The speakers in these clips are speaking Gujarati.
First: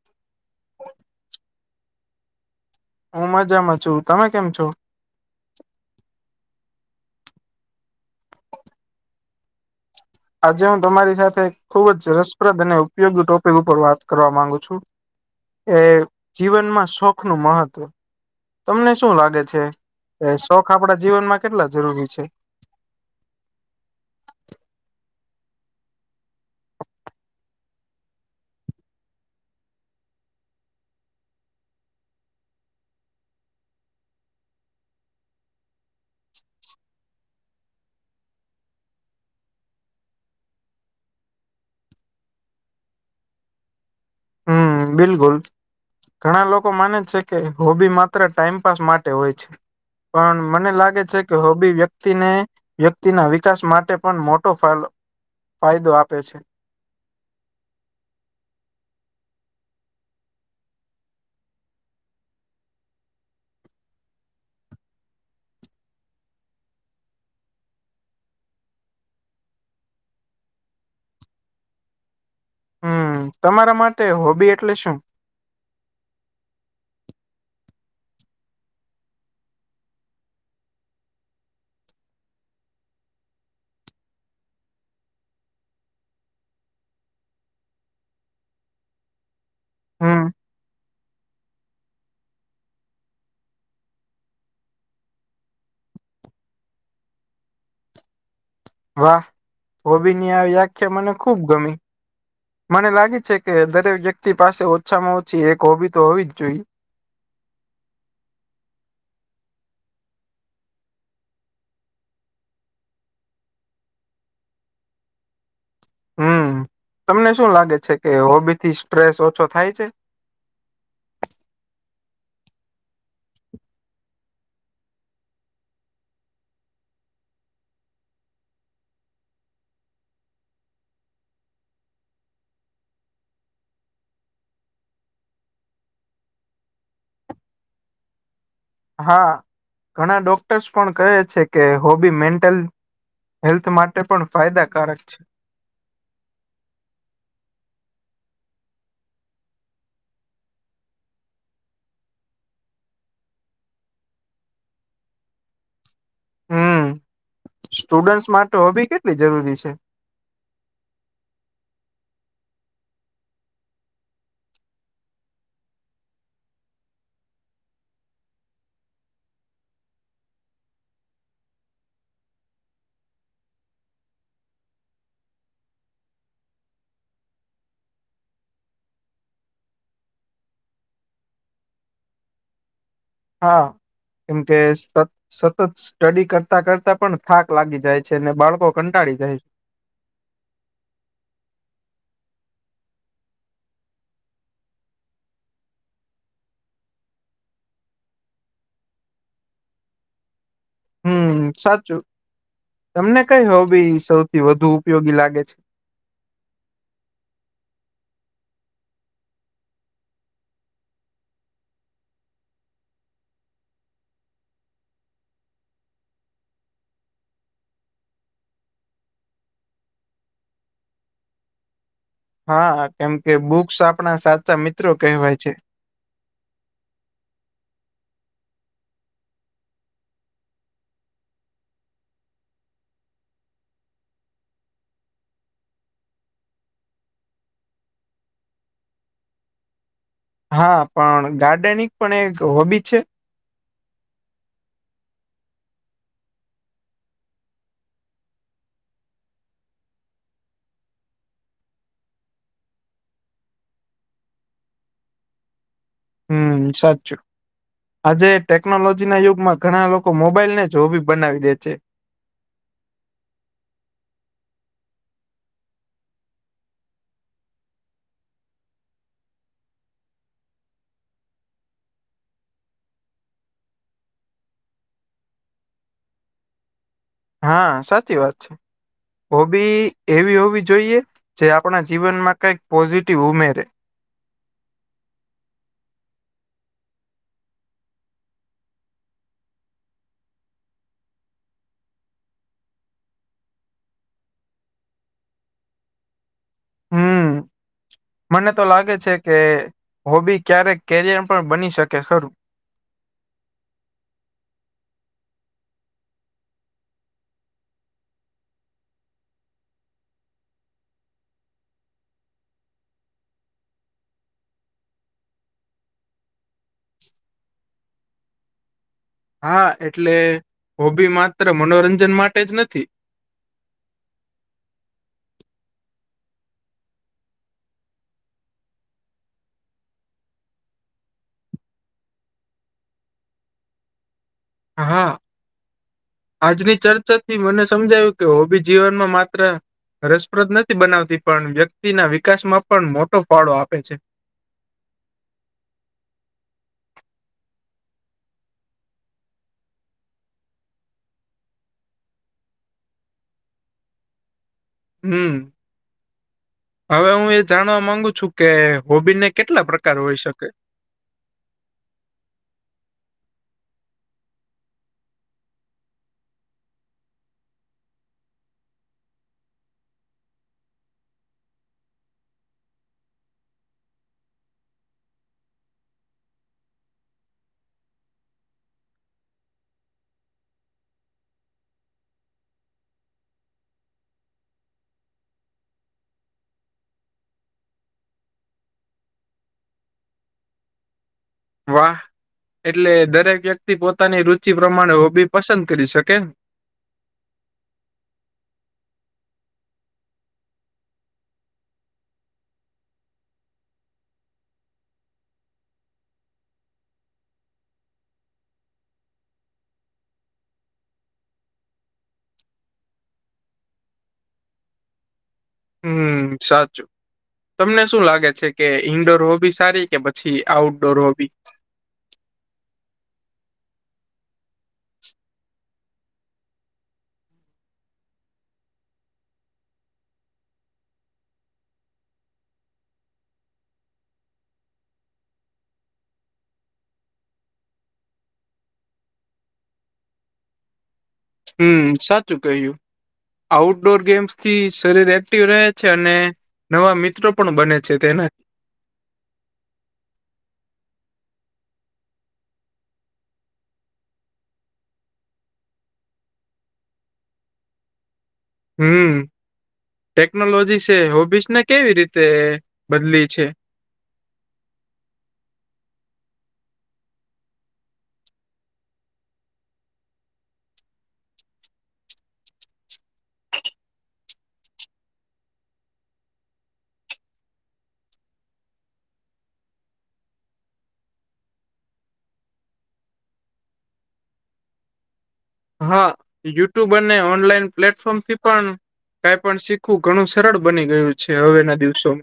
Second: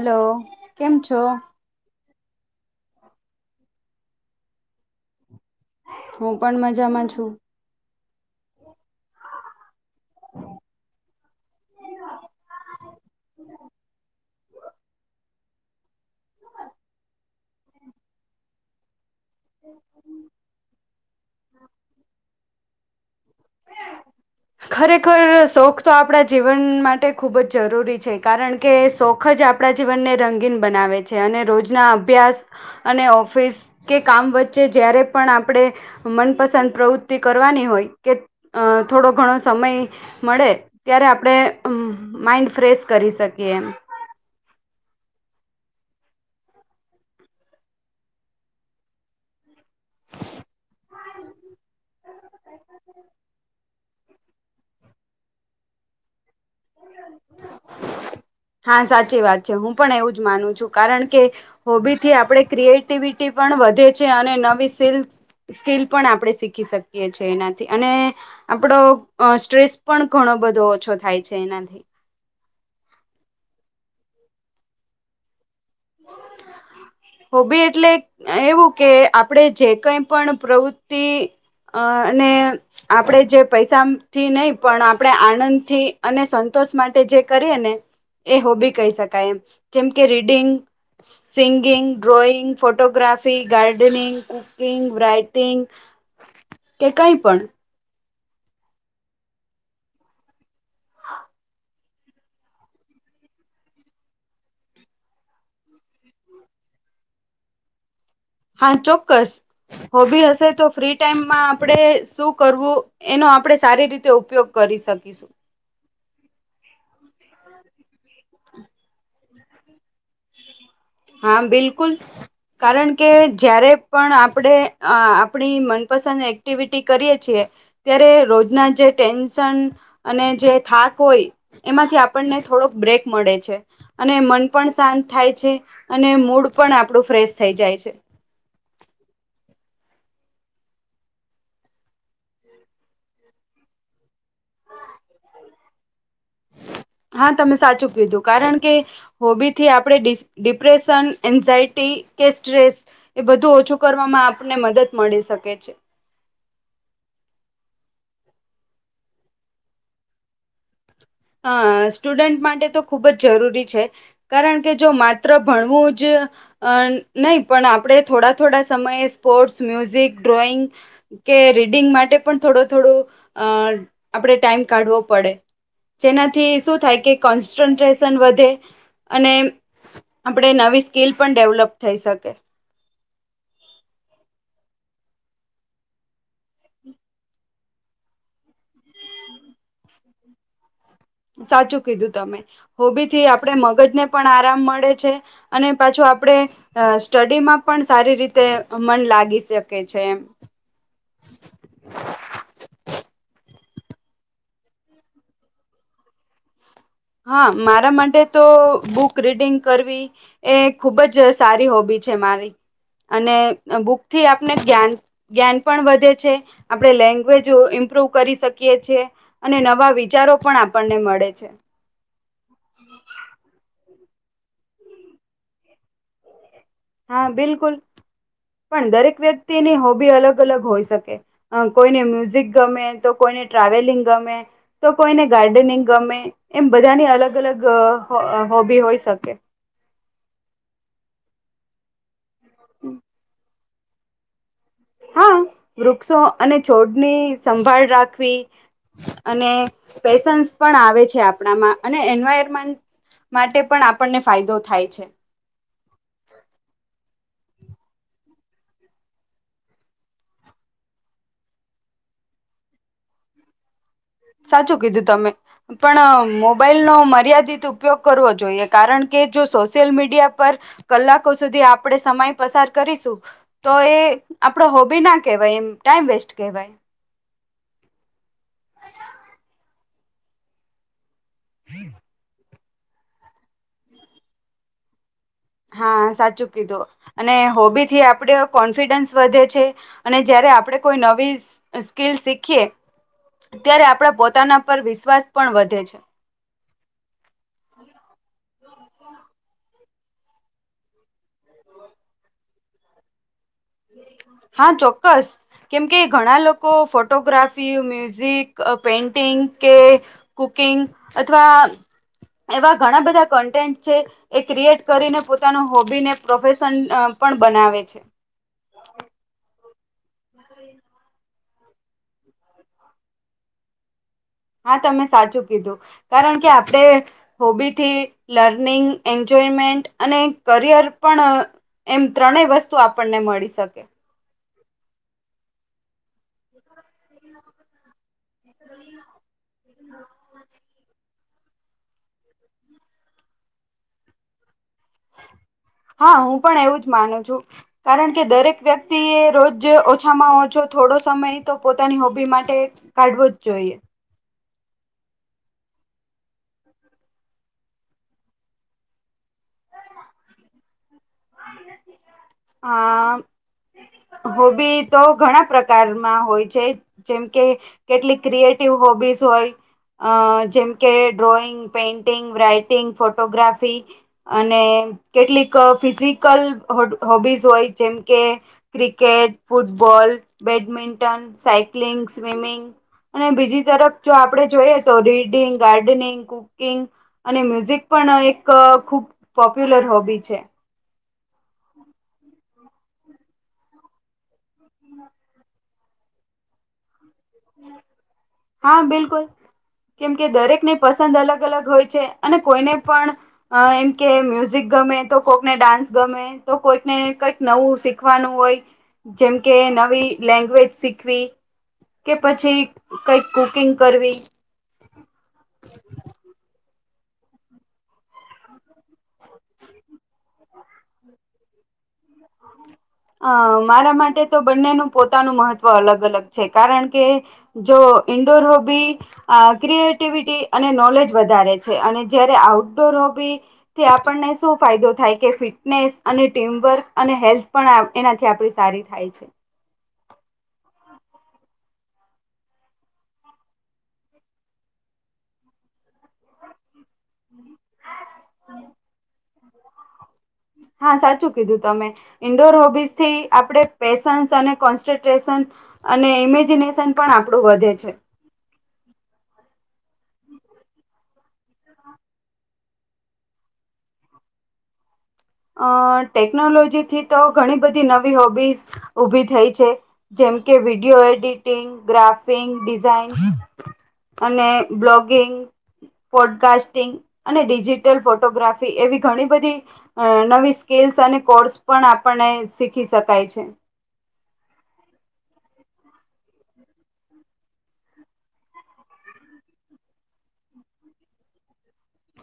હલો કેમ છો? હું મજામાં છું. તમે કેમ છો? હું પણ મજામાં છું. આજે હું તમારી સાથે ખુબ જ રસપ્રદ અને ઉપયોગી ટોપિક ઉપર વાત કરવા માંગુ છુ. એ જીવનમાં શોખ નું મહત્ત્વ. તમને શું લાગે છે, કે શોખ આપડા જીવનમાં કેટલા જરૂરી છે? ખરેખર શોખ તો આપણા જીવન માટે ખૂબ જ જરૂરી છે, કારણ કે શોખ જ આ પણા જીવનને રંગીન બનાવે છે, અને રોજના અભ્યાસ અને ઓફિસ કે કામ વચ્ચે જ્યારે પણ આપણે મનપસંદ પ્રવૃત્તિ કરવાની હોય કે અ થોડો ઘણો સમય મળે ત્યારે આપણે માઇન્ડ ફ્રેશ કરી શકીએ એમ હમ બિલકુલ ઘણા લોકો માને છે, કે હોબી માત્ર ટાઈમપાસ માટે હોય છે. પણ મને લાગે છે, કે હોબી વ્યક્તિને વ્યક્તિના વિકાસ માટે પણ મોટો ફાલ ફાયદો આપે છે. હા સાચી વાત છે, હું પણ એવું જ માનું છું કારણ કે હોબીથી આપણે ક્રિએટિવિટી પણ વધે છે, અને નવી સિલ સ્કીલ પણ આપણે શીખી શકીએ છે, એનાથી અને આપડો અ સ્ટ્રેસ પણ ઘણો બધો ઓછો થાય છે, એનાથી હમ તમારા માટે હોબી એટલે શું [inaudible] હોબી એટલે એવું કે આપણેે જે કઈ પણ પ્રવૃતિ અ ને આપણેે જે પૈસાથી નહી પણ આપણે આનંદથી અને સંતોષ માટે જે કરીએ ને એ હોબી કહી શકાય એમ જેમ કે હમ reading singing, drawing, photography, gardening, કુ કીગં વારાઈટિંગ કે કઈ પણ વાહ હોબીની આ વ્યાખ્યા મને ખુબ ગમી મને લાગે છે, કે દરેક વ્યક્તિ પાસે ઓછામાં ઓછી એક હોબી તો હોવી જ જોઈએ હા ચોક્કસ હોબી હશે તો ફ્રી ટાઈમમાં આપણેે શું કરવું? એનો આપણે સારી રીતે ઉપયોગ કરી શકીશું હમ તમને શું લાગે છે, કે હોબીથી સ્ટ્રેસ ઓછો થાય છે? હા બિલકુલ કારણ કે જ્યારે પણ આપણે અ આપણી મનપસંદ એક્ટિવિટી કરીએ છીએ ત્યારે રોજના જે ટેન્શન અને જે થાક હોય એમાંથી આપણને થોડોક બ્રેક મળે છે, અને મન પણ શાંત થાય છે. અને મૂડ પણ આપણું ફ્રેશ થઈ જાય છે. હા ઘણા ડોક્ટર્સ પણ કહે છે, કે હોબી મેન્ટલ હેલ્થ માટે પણ ફાયદાકારક છે. હા તમે સાચું કીધું કારણ કે હોબીથી આપણે ડિસ ડિપ્રેશન, એન્ઝાયટી કે સ્ટ્રેસ એ બધું ઓછું કરવામાં આપને મદદ મળી શકે છે. સ્ટુડન્ટ માત હોબી કેટલી જરૂરી છે. હ સ્ટુડન્ટ માટે તો ખૂબ જ જરૂરી છે. કારણ કે જો માત્ર ભણવું જ અ નહીં પણ આપણે થોડા થોડા સમયે સ્પોર્ટ્સ, મ્યુઝિક, ડ્રોઈંગ કે રીડિંગ માટે પણ થોડો થોડું અ આપણે ટાઈમ કાઢવો પડે જેનાથી શું થાય કે કોન્સન્ટ્રેશન વધે અને આપણે નવી સ્કીલ પણ ડેવલપ થઈ શકે હા કેમ કે એસ ત સતત સ્ટડી કરતા કરતા પણ થાક લાગી જાય છે, ને બાળકો કંટાળી જાય છે. સાચું કીધું તમે હોબી થી આપણે મગજને પણ આરામ મળે છે. અને પાછો આપડે. અ સ્ટડીમાં પણ સારી રીતે મન લાગી શકે છે, એમ હમ સાચું તમને કઈ હોબી સૌથી વધુ ઉપયોગી લાગે છે. હા મારા માટે તો બુક રીડિંગ કરવી એ ખૂબ જ સારી હોબી છે, મારી અને બુકથી આપને જ્ઞાન જ્ઞાન પણ વધે છે, આપડે લેંગ્વેજ ઇમ્પ્રુવ કરી શકીએ છે. અને નવા વિચારો પણ આપણને મળે છે. હા કેમ કે બુક્સ આપણા સાચા મિત્રો કહેવાય છે. હા બિલકુલ પણ દરેક વ્યક્તિની હોબી અલગ અલગ હોય શકે. અ કોઈને મ્યુઝિક ગમે તો કોઈને ટ્રાવેલિંગ ગમે. તો કોઈને ગાર્ડનિંગ ગમે એમ બધાની અલગ અલગ હોબી હોઈ શકે. હા પણ ગાર્ડનિંગ પણ એક હોબી છે. હા વૃક્ષો અને છોડની સંભાળ રાખવી. અને પેશન્સ પણ આવે છે. આપણામાં અને એન્વાયરમેન્ટ માટે પણ આપણને ફાયદો થાય છે. હમ્મ સાચું આજે ટેકનોલોજી ના યુગમાં ઘણા લોકો મોબાઈલ ને જોબી બનાવી દે છે. સાચું કીધું તમે પણ મોબાઈલનો મર્યાદિત ઉપયોગ કરવો જોઈએ, કારણ કે જો સોશિયલ મીડિયા પર કલાકો સુધી આપણે સમય પસાર કરીશું. તો એ આપડો હોબી ના કેહેવાય એમ ટાઈમ વેસ્ટ કહેવાય. હા સાચી વાત છે, હોબી એવી હોવી જોઈએ. જે આપણા જીવનમાં કઈક પોઝિટિવ ઉમેરે. હા સાચું કીધું. અને હોબી થી આપણે કોન્ફિડન્સ વધે છે અને જયારે આપણે કોઈ નવી સ્કીલ શીખીએ ત્યારે આપણા પોતાના પર વિશ્વાસ પણ વધે છે. હમ [inaudible] મને તો લાગે છે કે હોબી ક્યારેક કેરિયર પણ બની શકે ખરું. હા ચોક્કસ કેમકે ઘણા લોકો ફોટોગ્રાફી, મ્યુઝિક, પેઇન્ટિંગ કે કુકિંગ અથવા એવા ઘણા બધા કન્ટેન્ટ છે. એ ક્રિએટ કરીને પોતાનું હોબી ને પ્રોફેશન પણ બનાવે છે. [inaudible] હા. એટલે હોબી માત્ર મનોરંજન માટે જ નથી. હા તમે સાચું કીધું. કારણ કે આપડે હોબીથી લર્નિંગ, એન્જોયમેન્ટ અને કરિયર પણ એમ ત્રણેય વસ્તુ આપણને મળી શકે. હા. આજની ચર ચાથી મને સમજાયું કે હોબી જીવનમાં માત્ર રસપ્રદ નથી બનાવતી. પણ વ્યક્તિ ના વિકાસ માં પણ મોટો ફાળો આપે છે. હા હું પણ એવું જ માનું છું. કારણ કે દરેક વ્યક્તિએ રોજ ઓછામાં ઓછો થોડો સમય તો પોતાની હોબી માટે કાઢવો જ જોઈએ. હમ્મ. હવે હું એ જાણવા માંગુ છું કે હોબીને કેટલા પ્રકાર હોય શકે? અહ હોબી તો ઘણા પ્રકારમાં હોય છે. જેમ કે કેટલી ક્રિએટિવ હોબીઝ હોય અહ જેમ કે ડ્રોઈંગ, પેઇન્ટિંગ, રાઈટિંગ, ફોટોગ્રાફી અને કેટલીક ફિઝિકલ હોડ હોબીઝ હોય જેમ કે cricket, football, badminton, cycling, swimming અને બીજી તરફ જો આપડે જોઈએ તો રીડિંગ, ગાર્ડનિંગ, કુક કિંગ અને મ્યુઝિક પણ એક ખુબ પોપ્યુલર હોબી છે. વાહ! એટલે દરેક વ્યક્તિ પોતાની રુચિ પ્રમાણે હોબી પસંદ કરી શકે. હા, બિલકુલ. કેમ કે દરેકને પસંદ અલગ-અલગ હોય છે, અને કોઈને પણ અહ એમ કે મ્યુઝિક ગમે, તો કોકને ડાન્સ ગમે તો કોઈકને કંઈક નવું શીખવાનું હોય જેમ કે નવી લેંગ્વેજ શીખવી કે પછી કંઈક કુકિંગ કરવી હમ્મ, સાચું. તમને શું લાગે છે, કે ઈન્ડોર હોબી સારી, કે પછી આઉટડોર હોબી? [inaudible] અહ મારા માટે તો બંનેનું પોતાનું મહત્વ અલગ-અલગ છે, કારણ કે જો ઇન્ડોર હોબી અહ ક્રિએટિવિટી અને નોલેજ વધારે છે, અને જયારે આઉટડોર હોબી થી આપણને શું ફાયદો થાય, કે ફિટનેસ અને ટીમવર્ક અને હેલ્થ પણ આ એનાથી આપણી સારી થાય છે. હમ્મ, સાચું કહ્યું. આઉટડોર ગેમ્સ થી શરીર એક્ટિવ રહે છે, અને નવા મિત્રો પણ બને છે, તેને હા, સાચું કીધું તમે. ઇન્ડોર હોબીઝ થી આપણે પેશન્સ, અને કોન્સ્ટ્રટ્રેશન અને ઇમેજિનેશન પણ આપણું વધે છે. હમ્મ. ટેકનોલોજીસ એ હોબીસ ને કેવી રીતે બદલી છે? અહ ટેકનોલોજીથી તો ઘણી બધી નવી હોબીઝ ઊભી થઈ છે. જેમ કે વિડીયો એડિટિંગ, ગ્રાફિંગ ડિઝાઇન અને બ્લોગિંગ પોડકાસ્ટિંગ, અને ડિજિટલ ફોટોગ્રાફી એવી ઘણી બધી અહ નવી સ્કીલ્સ અને કોર્સ પણ આપણને શીખી શકાય છે. હા. યુટ્યુબ અને ઓનલાઈન પ્લેટફોર્મ થી પણ કાઈ પણ શીખવું ઘણું સરળ બની ગયું છે, હવે ના દિવસો.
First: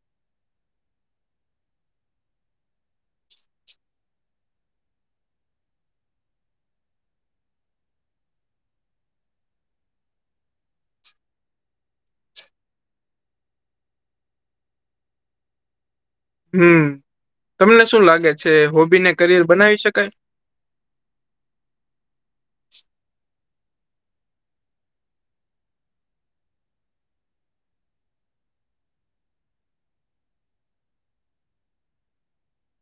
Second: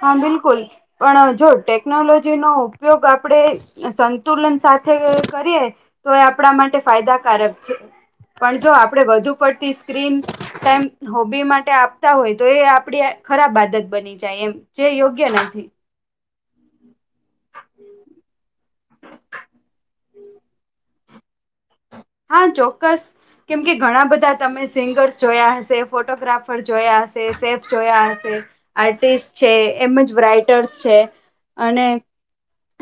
હા બિલકુલ. પણ જો ટેકનોલોજી નો ઉપયોગ આપણેે સંતુલન સાથે કરીએ તો એ આપણા માટે ફાયદાકારક છે. પણ જો આપડે વધુ પડતી સ્ક્રીન તેમ હોબી માટે આપતા હોય તો એ આપડી ખરાબ આદત બની જાય એમ. જે યોગ્ય નથી. હમ્મ. તમને શું લાગે છે, હોબી ને કરિયર બનાવી શકાય? હા, ચોક્કસ. કેમ કે ઘણા બધા તમે સિંગર્સ જોયા હશે, ફોટોગ્રાફર જોયા હશે, સેફ જોયા હશે. આર્ટિસ્ટ છે, એમ જ રાઈટર્સ છે, અને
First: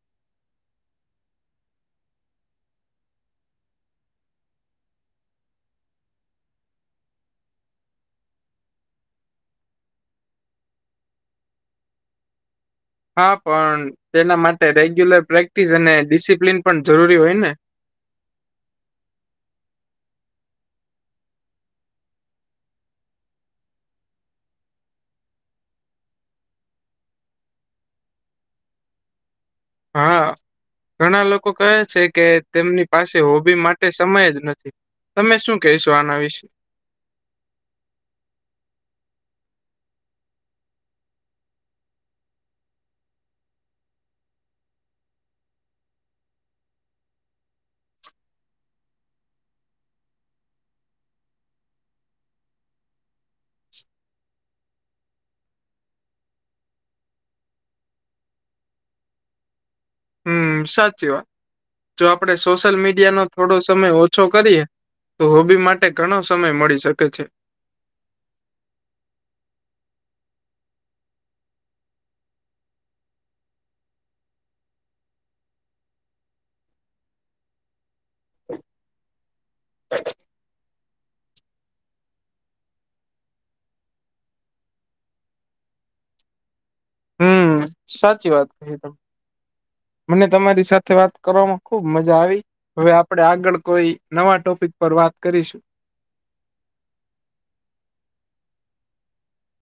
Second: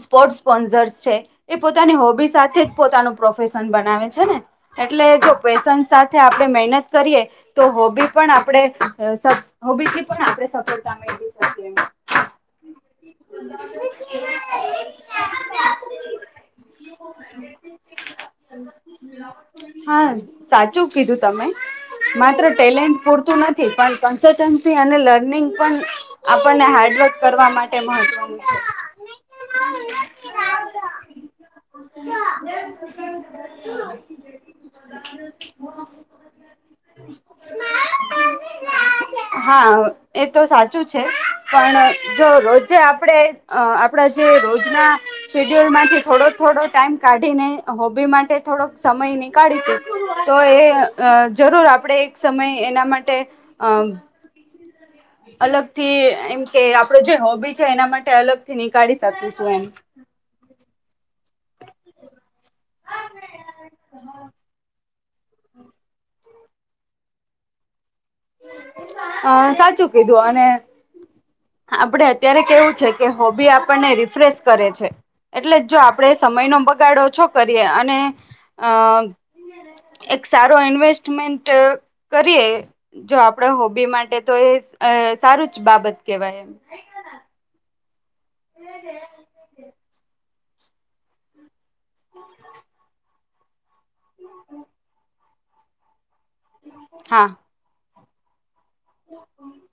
સ્પોર્ટ્સ સ્પોન્સર્સ છે, એ પોતાની હોબી સાથે જ પોતાનું પ્રોફેશન બનાવે છે ને? એટલે જો પેશન્સ સાથે આપણે મહેનત કરીએ તો હોબી પણ આપણે સ હોબી થી પણ આપે સફળતા મેળવી શકીએ એમ. હા પણ, તેના માટે રેગ્યુલર પ્રેક્ટિસ અને ડિસિપ્લીન પણ જરૂરી હોય ને? હા, સાચું કીધું તમે. માત્ર ટેલેન્ટ પૂરતું નથી, પણ કન્સલટન્સી અને લર્નિંગ પણ આપણને હાર્ડવર્ક કરવા માટે મહત્વનું છે. હા. ઘણા લોકો કહે છે કે તેમની પાસે હોબી માટ તે સમય જ નથી તમે શું કહીશો આના વિશે? હા એ તો સાચું છે. પણ જો રોજે આપણેે અહ આપડા જે રોજના શેડ્યુલ માંથી થોડો-થોડો ટાઈમ કાઢીને હોબી માટે થોડોક સમય નીકાળીશું, તો એ અહ જરૂર આપણે એક સમય એના માટે અહ અલગથી એમ કે આપડો જે હોબી છે એના માટે અલગ થી નીકાળી શકીશું એમ. હમ્મ સાચી વાત જો આપડે સોશિયલ મીડિયાનો થોડો સમય ઓછો કરીએ. તો હોબી માટે ઘણો સમય મળી શકે છે. હ સાચું કીધું અને આપડે અત્યારે કેવું છે કે હોબી આપણને રિફ્રેશ કરે છે. એટલે જો આપણેે સમયનો બગાડો ઓછો કરીએ અને અ એક સારો ઈન્વેસ્ટમેન્ટ કરીએ. જો આપણા હોબી માટે તો એ સારું જ બાબત કેવાય એમ. હમ્મ સાચી વાત [inaudible] મને તમારી સાથે વાત કરવામાં ખુબ મજા આવી હવે આપડે આગળ કોઈ નવા ટોપિક પર વાત કરીશું. હા [inaudible]